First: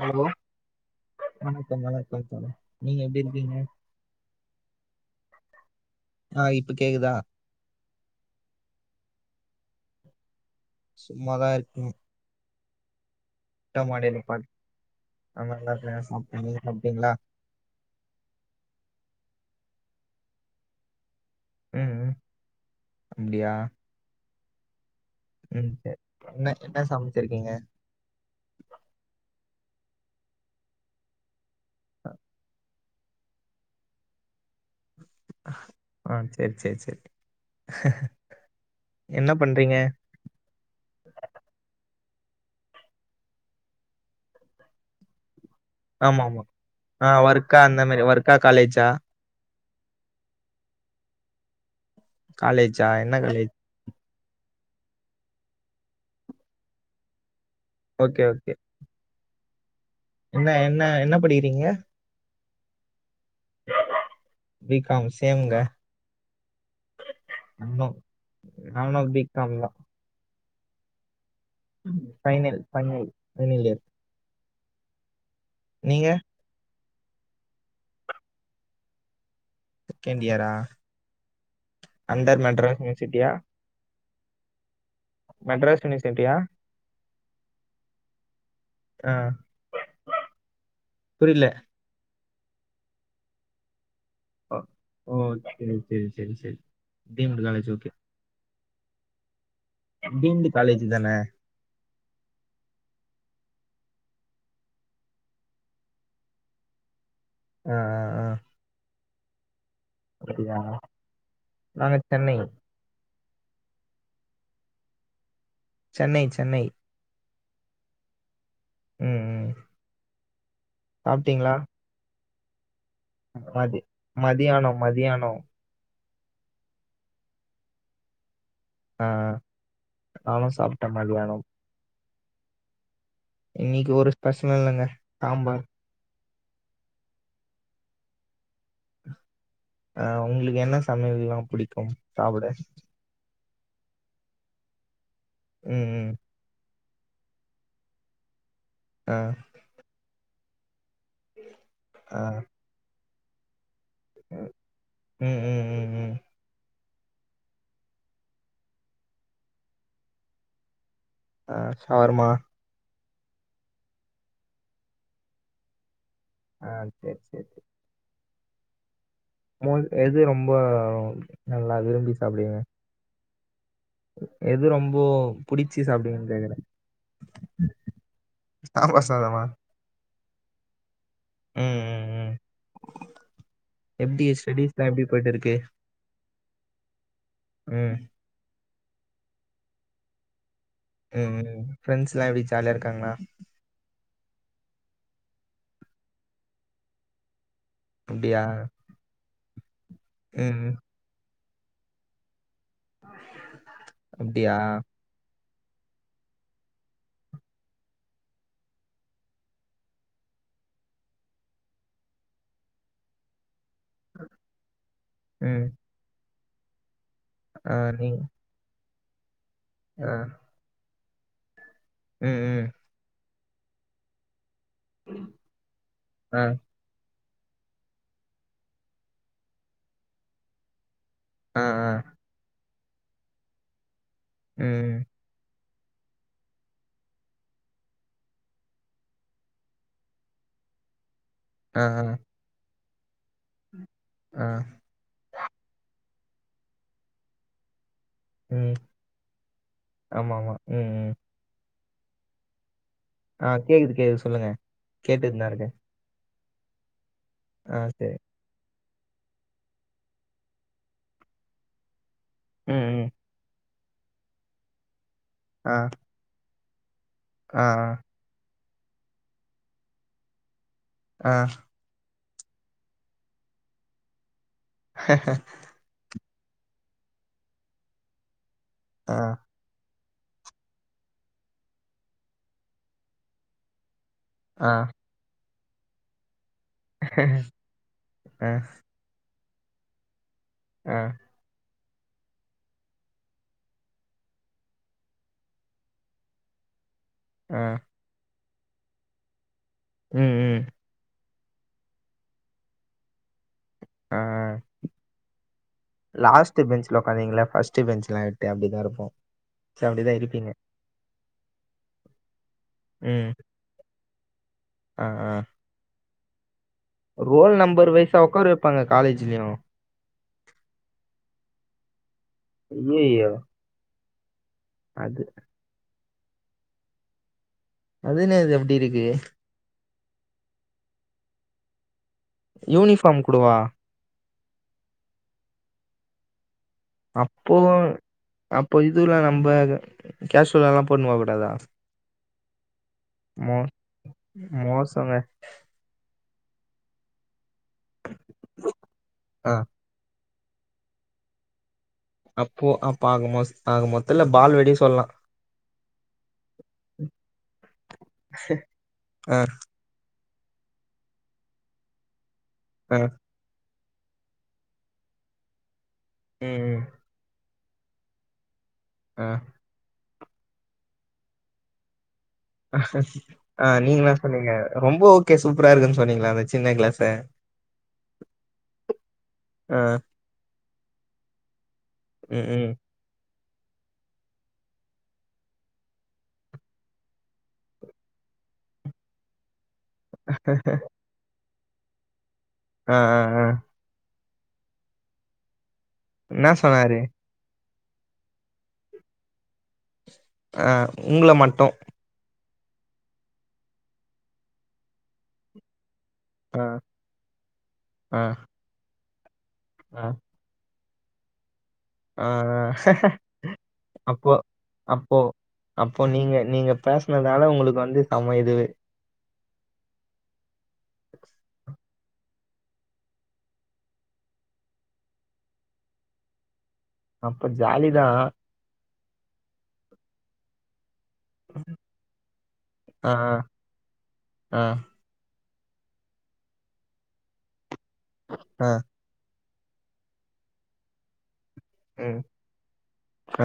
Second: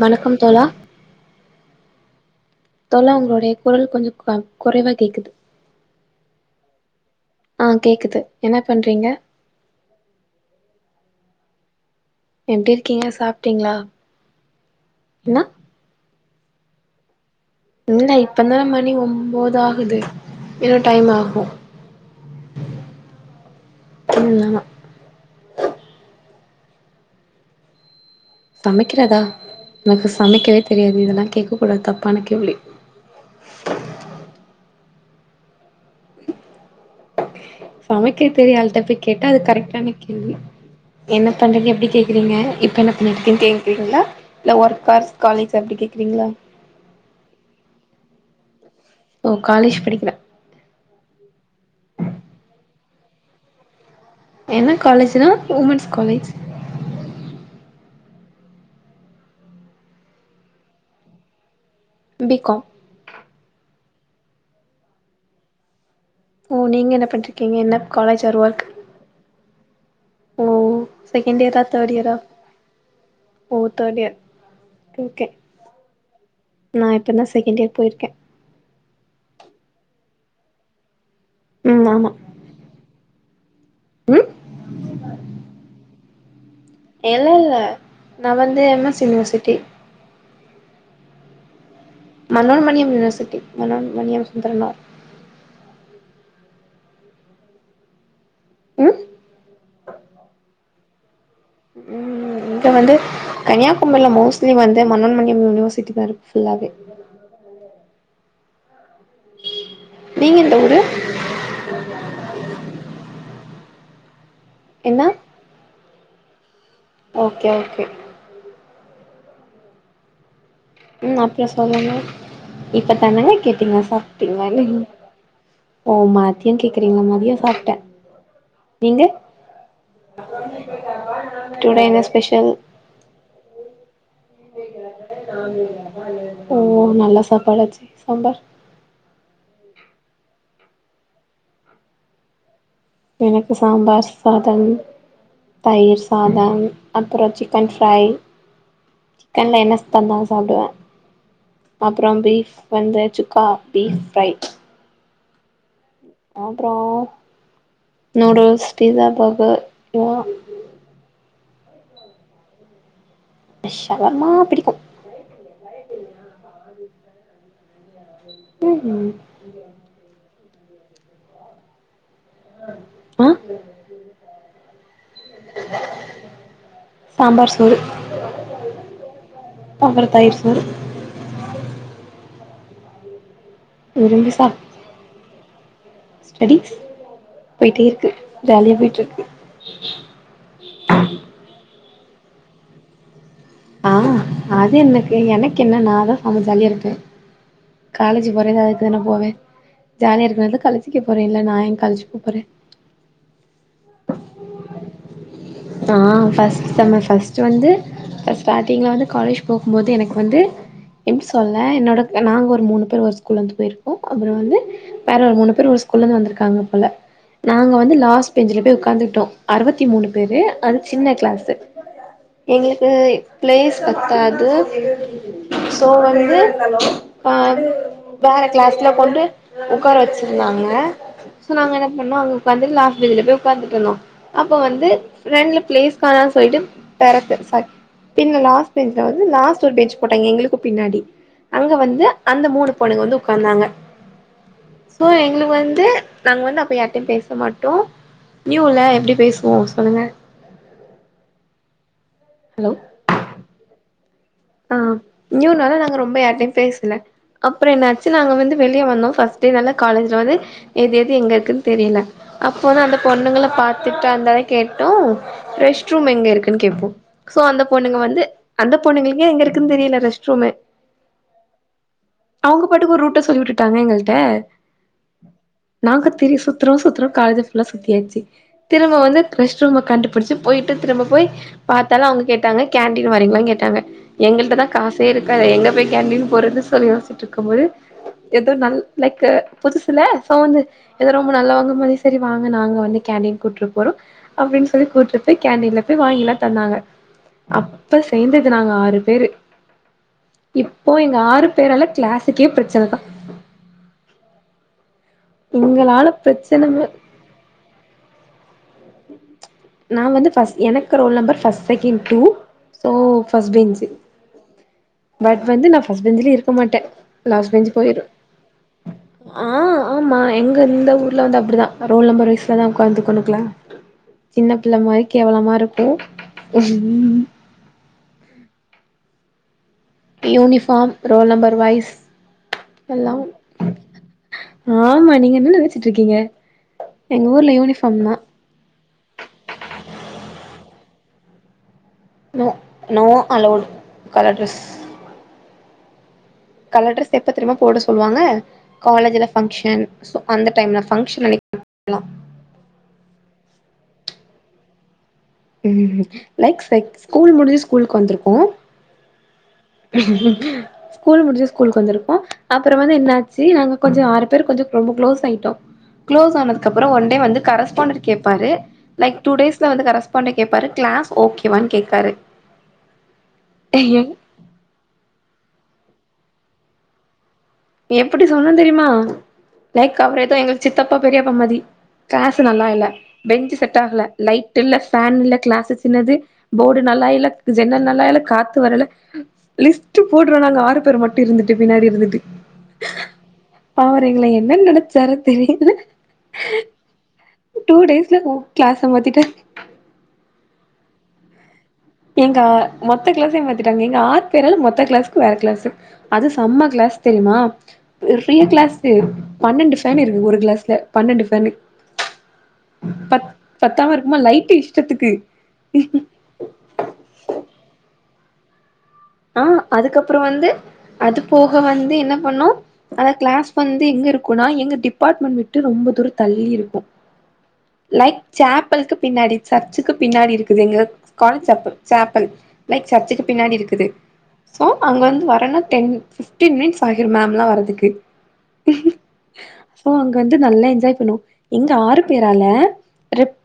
வணக்கம் தோழா வணக்கம் வணக்கம் தோழர் தோழா உங்களுடைய குரல் கொஞ்சொ கொ கொறைவா கேக்குது ஆ இப்ப கேக்குதா ஆ கேக்குது என்ன பண்றீங்க சும்மாதா இருக்கீங் எப்டிருக்கீங்க சாப் மாடே நிப்பாட் ஆமா நல்லாருக்கே சாப்ட நீங்க சாப்டிங்களா இல்ல இப்பதா மணி ஒம்போது ஆகுது இன்னு டைம் ஆகு ம் ம் அப்டியா இல் வேணா ம் செர் என்ன என்ன சமைச்ருக்கீங்க சமைக்கிறதா எனக்கு சமைக்கவே தெரியாது இதெல்லா கேக்க கூடாது தப்பான கேள்வி ம் சேர் சேர் சேரி சமைக்க தெரிய ஆள்ட்ட போய் கேட்டா என்ன அது பண்றீங்க கரெக்டான கேள்வி என்ன பண்றிங்க எப்டி கேக்குறீங்க இப்ப என்ன பண்ணிட்ருக்கனு கேக்குறீங்களா இல்ல ஒர்க்கா ஸ் காலேஜ் அப்டி கே ஆமா ஆமா ஆ ஒர்க்கா அந்த மாதிரி ஒர்க்கா காலேஜா ஓ காலேஜ் படிக்கிற காலேஜா என்ன காலேஜ் என்ன காலேஜ்னா உமென்ஸ் காலேஜ் ஓகே ஓகே என்ன என்ன என்ன படிக்கிறீங்க பி காம் பி காம் சேம்ங்க ஓ நீங்க என்ன பண்ட்டு இருக்கீங்க என்ன நானு காலேஜ் ஆர் ஒர்க் நானு பி காம் தா ஓ செகண்ட் இயரா தேட்இயரா ஃபைனல் ஃபைனல் ஃபைனல் ஓ இயர் தேட்இயர் ஓகே நீங்க நா இப்பந்தா செகண்ட் இயர் போயிர்க்கே செகண்ட் இயரா ம் ஆமா அன்டர் மெட்ராஸ் யூனிவர்சிட்டியா ம் மெட்ராஸ் யூனிவர்சிட்டி இல்லல்ல நா வந்து எம் எஸ் ஆ யுனிவர்சிட்டி புரில மனோன்மணியம் யூனிவர்சிட்டி மனோன்மணியம் சுந்தரனார் ஓ செரி செரி செரி செரி டீம் காலேஜ் ஓகே ம் பீந்து காலேஜ் தானே ம் இங்க வந்து கன்னியாகுமரில மோஸ்ட்லி வந்து மனோன்மணியம் யூனிவர்சிட்டி தா இருக்கு ஃபுல்லாவே ஆ ஆ ஆ நீங்க எந்த அப்படியா ஊரு நாங்க சென்னை என்ன சென்னை சென்னை ஓகே ஓகே ம் ம் ம் அப்புற சாப்பிட்டீங்களா சொல்லுங்க இப்ப தானேங்க மதி கேட்டீங்க சாப்பிட்டீங்ளா னு மதியானம் மதியானம் ஓ மதிய கேக்குறீங்களா மதியோ சாப்பிட்டே நீங்க ஆ நானும் சாப்பிட்டேன் மதியானம் டுடே என்ன ஸ்பெஷல் இன்னைக்கு ஒரு ஸ்பெஷலு இல்லங்க சாம்பார் ஓ நல்லா சாப்பாடாச்சு சாம்பார் அ உங்களுக்கு என்ன சமையல் எல்லா பிடிக்கும் சாப்பிட எனக்கு சாம்பார் சாதம் ம் தயிர் ம் சா பதம் அப்புற சிக்கன் ஃப்ரை அ ன்ன என்னத் தந்தாலு சாப்பிடுவே அப்புற ஆ பீஃப் வந்து சுக்கா பீஃப் ஃப்ரை ம் ம் ம் ம் அப்புறோ நூடுல்ஸ் பிஸா பர்கர் [unintelligible] ஆ ஷவர்மா ஷவர்மா பிடிக்கும் ஆ சேரி சேரி ம் ஹு மொல் எது ரொம்ப நல்லா விரும்பி சாப்பிடுவிங்க ஆ எது ரொம்போ புடிச்சு சாப்டுவிங்கன்னு கேக்குறே சாம்பார் சோறு சாம்பார் சாதமா அப்றோ தயிர் சோறு ம் ம் ம் எப்டி ஸ்டெடிஸ்லா எப்டி போயிட்டு இருக்கு ஸ்டெடிஸ் போயிட்டே ம், இருக்கு ஜாலியா போயிட்டு இருக்கு ம் ம் ம் ஃப்ரெண்ட்ஸ் எல்லா எப்டி ஜாலியா இருக்காங்களா ஆ அது என்னக்கு எனக்கு என்ன நா தா செம ஜாலியா இருக்கே காலேஜ் அப்படியா? போறது அதுக்கு தானே போவே ஜாலியா ம், இருக்குறதுக்குத்தா ம். காலேஜ்ஜுக்கே போறே இல்ல நா ஏ காலேஜ்ஜுக்கு போறே அப்டியா ஆ ஃபர்ஸ்ட்டு செம்மு ஃபர்ஸ்ட்டு வந்து இப்ப ஸ்டாட்டிங்ல வந்து காலேஜ் போம்போது எனக்கு வந்து எப்டி சொல்ல என்னோட நாங்க ஒரு மூணு பேர் ஒரு ஸ்கூல இருந்து போயிரு ஓ அப்புற வந்து வேற ஒரு மூணு ம். பேரு ஒரு ஸ்கூல்ல இருந்து வந்திருக்காங்க போல நாங்க ஆ, வந்து நீங்க லாஸ்ட் பெஞ்சில போய் உக்காந்துகிட்டோ அறுவத்தி மூணு ஆ, பேரு அது சின்ன கிளாஸ்ஸு ம், ம். எங்களுக்கு பிளேஸ் பத்தாது சோ வந்து ஆ, ப வேற கிளாஸ்ல கொண்டு ஒக்கார வச்சிருந்தாங்க சோ ஆ, நாங்க என்ன ஆ. பண்ணோ அங்க உக்காந்து லாஸ்ட்டு பென்ஞ்ல போய் உக்காந்துட்டுயிருந்தோ அப்ப ம், வந்து ம். ரெண்டு பிளேஸ் கானனு சொல்லிட்டு பெறத்து சக் பின்ன லாஸ்ட் பெஞ்ச்ல வந்து லாஸ்ட் ஒரு பெஞ்ச் போட்டாங்க எங்களுக்கு பின்னாடி அங்க ஆ, ஆ, வந்து அந்த மூணு பொண்ணுங்க வந்து உக்காந்தாங்க ஆ. சோ எங்களுக்கு வந்து நாங்க வந்து அப்ப யாரிட்டையு பேச மாட்டோ நியூல எப்டி பேசுவோ பொண்ணுங்க ஆமா ஆமா ம் ம் ஹலோ ஆ கேக்குது கேக்குது சொல்லுங்க ஆ கேட்டுட்டு தான் இருக்கேன். நியூனால நாங்க ரொம்ப யாரிட்டயையு பேசல அப்புறோ ஆ, என்னாச்சு சரி. நாங்க வந்து வெளியே வந்தோ ஃபஸ் டுனால காலேஜ்ல வந்து எது எது எங்க இருக்குன்னு தெரியல அப்போ ம், நா அந்த ம். பொண்ணுளை பாத்து திட்டா இருந்தாலே கேட்டோ ஆ, ரெஷ்ட் ரூம் எங்க இருக்குன்னு கேட்போ சோ ஆ, அந்த பொண்ணுங்க வந்து அந்தப் பொண்ணுங்களுக்கே எங்க இருக்குன்னு தெரியல ரெஸ்ட் ரூம்மு ஆ அவங்க பாட்டுக்கு ஒரு ரூட்ட சொல்லி வுட்டுட்டாங்க எங்கள்ட்ட நாங்க திரி சுத்தறோ சுத்தறோ காலேஜ் புல்லா சுத்தியாச்சு திரும்ப வந்து ஆ, கிருஷ் திரும்ப கண்டுபிடிச்சு போயிட்டு திரும்ப போய் பாத்தாலு அவங்க கேட்டாங்க கேன்டீன் வரீங்களானு கேட்டாங்க எங்கள்ட்டதா ஆ. காசே இருக்காதே எங்க போய் கேண்டின்னு போறேன்னு சொல்லி ஆ, யோசிச்சிட்டு இருக்கும் போது ஏதோ நல் லைக் புதுசுல சோ வந்து ஆ, எத ரொம்ப நல்லவங்க மாரி சரி வாங்க நாங்க வந்து கேண்டீன் கூட்டுப் போறோ அப்டின்னு சொல்லி கூட்டு போயி கேன்டீன்ல போய் வாங்கிலா தந்தாங்க ஆ. அப்ப சேந்தது நாங்க ஆறு பேரு ம், ம். இப் போ எங்க ஆறு பேரால கிளாஸுக்கே பிரச்சன தா ஆ எங்களால லாஸ்ட் பிரச்சன பென்ச்சுல உக்காந்தீங்கள பஸ்ட் பெஞ்ச்லா டே அப்டிதா இருக்கு நா வந்து ஃபஸ்ட் எனக்கு roll number first second two so ம். ஃபஸ்ட் பென்ச்சு ஆ, ஆ. பட் வந்து நா ஃபஸ்ட் பெஞ்ச்லயே இருக்க மாட்ட ரோல் நம்பர் வைசா உக்கார வெப்பாங்க காலேஜ்லயு ஆ ஆமா எங்க இந்த ஊரில வந்து அப்டிதா ரோல் நம்பர் வயஸ்ல தா உக்காந்துகனு ஐயையோ! கி சின்ன பிள்ள மாரி அது கேவலமா இருக்ட்டு அது என்னது அப்டி இருக்கு யூனிஃபார்ம் ரோல் நம்பர் வைஸ் எல்லா யூனிஃபார்ம் கூடவா ஆமா நீங்க என்ன நெனச்சுட்டு இருக்கீங்க எங்க ஊர்ல அப்போ யூனிஃபார்ம் தா அப்போ இதுல்ல நம்ம கேஷுவலல்லா போடுன்னுபோ கூடாதா no no allowed colour dress போங்க கலர் ட்ரெஸ் எப்ப தெரிமா போட சொல்வாங்க காலேஜில ஆ. ஃபங்க்ஷன் ஸோ அந்த டைம்ல ஃபங்ஷன் அன்னைக்கி போட்டுக்குலா அப்போ அப்ப ஆக மொஸ் ஆக மொத்ததுல்ல பால் வெடி சொல்லலா லைக் சைக் ஸ்கூல் முடிஞ்சு ஸ்கூலுக்கு வந்திருக்கோ ஆ ஸ்கூல் முடிஞ்சு ஸ்கூலுக்கு வந்திருக்கோ அப்புறோ வந்து ஆ. என்ன சரி நாங்க கொஞ்சோ ஆறு பேரு கொஞ்ஜோ ரொம்ப க்ளோஸ் ஆயிட்டோ க்ளோஸ் ம், ஆனதுக்கு ம். அப்புறோ ஒன்டே வந்து கரஸ்பாண்ட் கேப்பாரு லைக் ஆ. டுடேஸ்ல வந்து கரஸ்பாண்ட்ட கேப்பாரு கிளாஸ் ஓகேவானு கேக்றாரு ஆ, நீங்க என்ன சொன்னீங்க? ரொம்ப ஓகே சூப்பரா இருக்குனு சொன்னீங்ளா அந்த சின்ன கிளாஸ எப்படி சொன்னோ தெரியுமா? ஆ. லைக் அவர் எதோ எங்க சித்தப்பா பெரியப்பா மாதி கிளாஸ் ம், நல்லா ம். இல்ல பெஞ்ச் செட் ஆகல, லைட் இல்ல, ஃபேன் இல்ல, கிளாஸ் சின்னது போர்டு நல்லா இல்ல, ஜன்னல் நல்லா இல்ல, காத்து வரல, லிஸ்ட் போடுறோ நாங்க ஆறு பேர் மட்டு இருந்துட்டு பின்னாடி இருந்துட்டு ஆ, ஆ, ஆ பாவ அவரு எங்கள என்னனு நெனச்சாருனு தெரில என்னா சொன்னாரு? டூ டேஸ்ல உ கிளாஸ மாத்திட்டாரு ஆ உங்கள மட்டு எங்க மொத்த கிளாஸ்ஸயு மாத்திட்டாங்க, எங்க ஆறு பேரால மொத்த கிளாஸ்க்கு வேற கிளாஸ் அது ஆ, செம கிளாஸ் தெரியுமா ஆ, பெரிய கிளாஸ் பன்னெண்டு ஃபேன் ஆ, இருக்கு ஒரு கிளாஸ்ல பன்னெண்டு ஃபேனு ஆ, ஆ. பத் பத்தாம இருக்குமா அப்போ லைட்டு இஷ்டத்துக்கு அப்போ அப்போ நீங்க நீங்க பேசனதுனால உங்களுக்கு வந்து செம இது ஆ, அதுக்கப்பறோ வந்து அது போக வந்து என்ன பண்ணோ அந்த கிளாஸ் வந்து எங்க இருக்குனா எங்க டிபார்ட்மெண்ட் விட்டு ரொம்ப தூரோ தள்ளி இருக்கு அப்ப ஜாலி தான். லைக் சேப்பள்க்கு பின்னாடி சர்ச்சுக்கு பின்னாடி இருக்குது எங்க காலேஜ் சேப்பள் சேப்பள் லைக் ஆ, சர்ச்சுக்கு ஆ, பின்னாடி இருக்குது ஆ, சோ அங்க வந்து வரேன்னா டென் பிஃப்டீன் மினிட்ஸ் ஆகிரு மேம்லா வரதுக்கு ஆ சோ அங்க வந்து நல்லா என்ஜாய் பண்ணுவோ எங்க ஆறு ம். பேரால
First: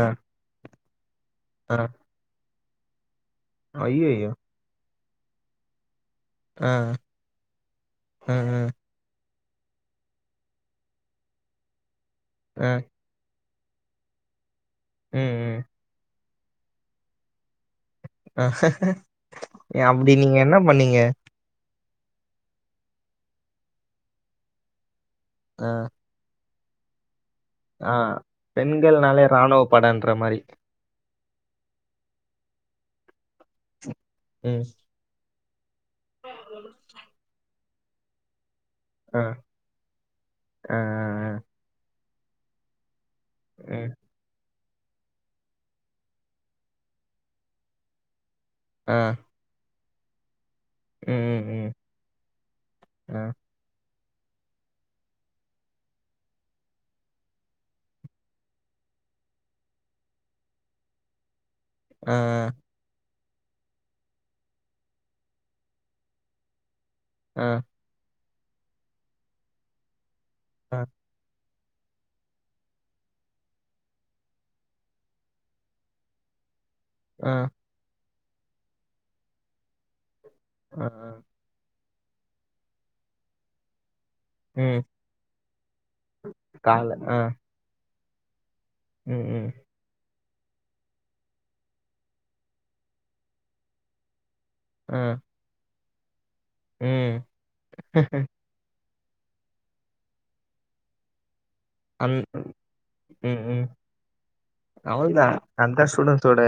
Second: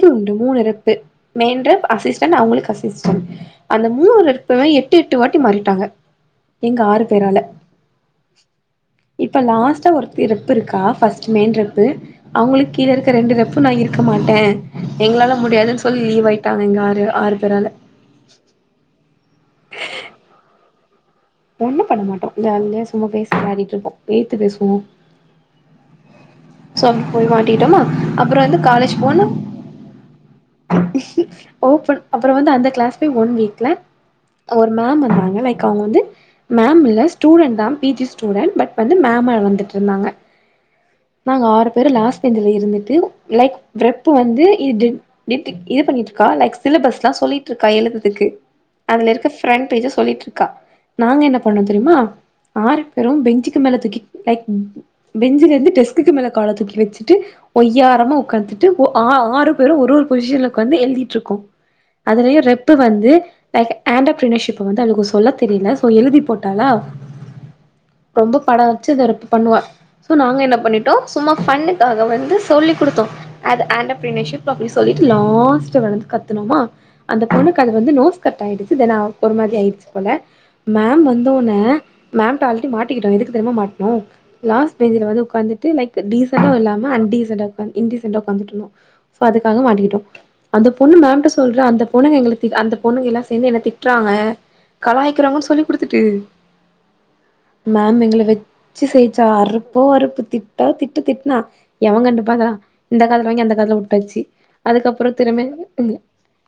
ஆ, டு மூணு ரெப்பு மெயின் ஆ. ரெப், அசிஸ்டன்ட், அவங்களுக்கு அசிஸ்டன்ட் அந்த மூணு அய்யய்யோ! ரெப் புமே எட்டு எட்டு வாட்டி மாறிட்டாங்க ஆ, எங்க ஆறு பேரால ஆ, ஆ, இப்ப லாஸ்ட்டா ஒருத்தி ரெப் இருக்கா ஃபர்ஸ்ட் மெயின் ரெப்பு ஆ. அவங்களுக்கு கீழ இருக் க ரெண்டு ரெப்பு நா இருக்க மாட்டே ம், எங்களால ம். முடியாதுன்னு சொல்லி ரிலீவ் ஆயிட்டாங்க எங்க ஆறு ஆறு பேரால ஏ அப்படி நீங்க என்ன பண்ணீங்க? ஒண்ணு பண்ண மாட்டோ ஜாலியா சும்மா பேசி விளாடிட்டு இருப்போ எதுத்து பேசுவோ ஆ சோ அது போய் மாட்டிட்டோமா, ஆ. அப்றோ வந்து காலேஜ் போனு பெண்கள்னாலே ராணுவ படன்ற மாரி. ஓப்பன் அப்பறோ வந்து அந்த கிளாஸ் போய் ஒன் வீக் ல ம். ஒரு மேம் வந்தாங்க லைக் அவங்க வந்து மேம் இல்ல ஸ்டூடெண்ட்தா பி ஜி ஸ்டூடெண்ட் பட் வந்து மேம்மா வந்துட்டு இருந்தாங்க ஆ, ஆ நாங்க ஆறு பேரு லாஸ்ட் பெஞ்சில இருந்துட்டு லைக் ஆ ரெப்பு வந்து இது டிட் இது பண்ணிட்டு இருக்கா லைக் சிலபஸ்லா சொல்லிட்டு இருக்கா எழுதுறதுக்கு ஆ அதுல இருக்க பிரண்ட் பேஜ்ஜ சொல்லிட்டு இருக்கா, நாங்க என்ன ம் பண்ணோ ம் தெரியுமா ஆறு ஆ பேரும் பெஞ்சு க்கு மேல தூக்கி லைக் பெஞ்ச்ல இருந்து டெஸ்க்குக்கு மேல கால தூக்கி வச்சுட்டு ஒய்யாரமா உக்காந்துட்டு ஓ ஆ ஆறு பேரும் ஒரு ஒரு பொசிஷன்ல உக்காந்து எழுதிட்டுருக்கோ ஆ அதுலயே ரெப் பு வந்து லைக் ஆண்டர்பெர்னர்ஷிப் வந்து அவளுக்கு சொல்ல தெரில சோ எழுதி போட்டாலா ஆ ரொம்ப பட வச்சு அந்த ரெப்பு பண்ணுவா சோ நாங்க என்ன ஆ பண்ணிட் டோ சும்மா ஃபன்னுக்காக வந்து சொல்லி குடுத்தோ அது ஆன்டர்பினர்ஷிப் அப்டின்னு சொல்லிட்டு லாஸ்ட் லந்து கத்துனோமா அந்த ஆ பொண்ணுக்கு அது வந்து நோஸ் கட் ஆயிடுச்சு தென் அவக்கு ஒரு மாதிரி ஆயிடுச்சு போல ஆ மேம் வந்தவொன்னே மேம்ட்ட அல்ரெடி மாட்டிக்கிட்டோ எதுக்கு தெரியுமா மாட்னோ லாஸ்ட் ம் பெஞ்சல வந்து உட்காந்து லைக் டீசன்ட்டா இல்லாம கால ஆ அன்டீசன்டா உக் இன்டீசன்டா உட்காந்துட்டு இருந்தோ சோ ம் ம் அதுக்காக மாட்டிகிட்டோ அந்த பொண்ணு மேம் ட்ட சொல்றா அந்த பொண்ணுங்க எங்கள திட் அந்த பொண்ணுங்க எல்லா சேந்து என்ன திட்டுறாங்க ஆ கலாயிக்கிறாங்கன்னு சொல்லி குடுத்துட்டு ம் மேம் எங்கள வெச் ச்சி செய்ச்சா அறுப்போ அறுப்பு திட்டோ திட்டு திட்னா எவே அந் கண்டு பாக்குறா இந்த காதுல வாங்கி அந்த காதுல விட்டாச்சு அவ்ள்தா அத்தா ஸ்டுடென்ட்ஸ் ஓட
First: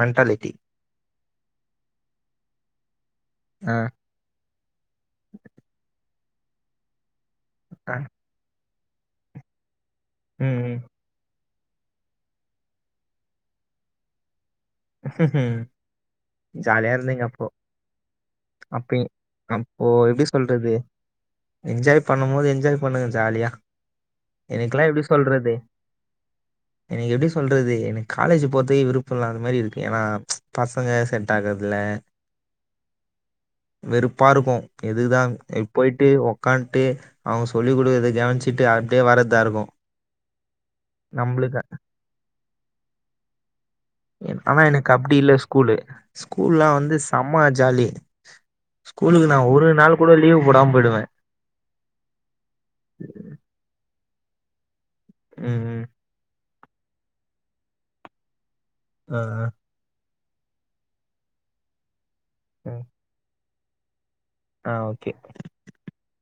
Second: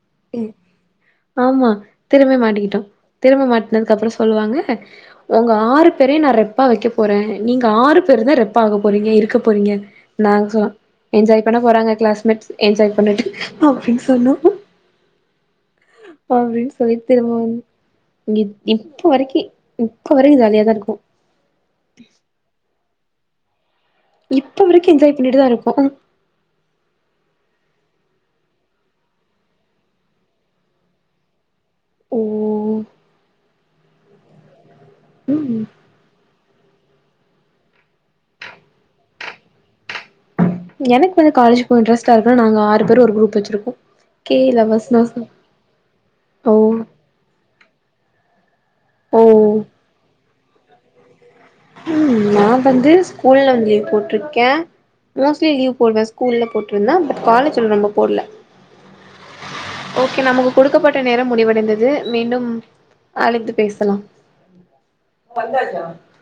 மென்ட்டாலிட்டி ஆமா திரும்ப மாட்டிக்கிட்டோ திரும்ப ஆ மாட்டினதுக்கு அப்றோ சொல்வாங்க உங்க ஆறு பேரையு நா ரெப்பா வெக்க போறே நீங்க ஆ ஆறு பேருந்தா ரெப்பா ஆக போறீங்க இருக்க போறீங்க நாங்க சொன்னோ ம் என்ஜாய் பண்ண போறாங்க கிளாஸ்மேட்ஸ் என்ஜாய் பண்ணட்டு அப்டின்னு சொன்னோ ம் அப்டின்னு ஜாலியா சொல்லி இருந்தீங்க அப்போ திரும்பவு அப்ப இப்ப வரக்கீ அப்போ இப்ப எப்டி வரையு சொல்றது ஜாலியாதாருக்கோ என்ஜாய் பண்ணும் போது என்ஜாய் பண்ணுங்க ஜாலியா இப்ப எனக்கெல்லா வரைக்கு எப்டி என்ஜாய் பண்ணிட்டு தா சொல்றது இருக்கோ எனக்கு எப்டி சொல்றது எனக்கு காலேஜ் போற்தே விருப்போ இல்லாத மாரி இருக் ஏன்னா பசங்க செட் ஆகுறதில்ல உம் வெறுப்பாருக்கும் எதுதான் ம் போயிட் ட்டு உக்கான்ட்டு அவ்ங்க சொல்லி் கொடுக்றத கவனிச்சுட்டு அப்டியே வர்றதா ருக்கும் எனக்கு வந்து காலேஜ் போக இன்ட்ரெஸ்டா இருக்குன்னா நாங்க ஆறு பேர் ஒரு குரூப் வச்சிருக்கோ கே ஆனா எனக்கு லவர்ஸ்னு அப்டி இல்ல ஸ்கூலு ஓ ஸ்கூல்லாம் வந்து சம்ம ஜாலி ஸ்கூலுக்கு நா ஓ ஒரு நாள் கூட லீவு போடாம போயிடுவே உம் நா வந்து ஸ்கூல்ல வந்து லீவ் போட்டிருக்கே மோஸ்ட்லி ம் லீவ் ம் போடுவே கூல்ல போட்டுருந்தே பட் காலேஜ்ல ரொம்ப போடல அ அ ஓகே நமக்கு குடுக்கப்பட்ட நேரம் முடிவடைந்தது மீண்டும் ஆ அழைத்து பேசலா ஆ ஓகே [unintelligible]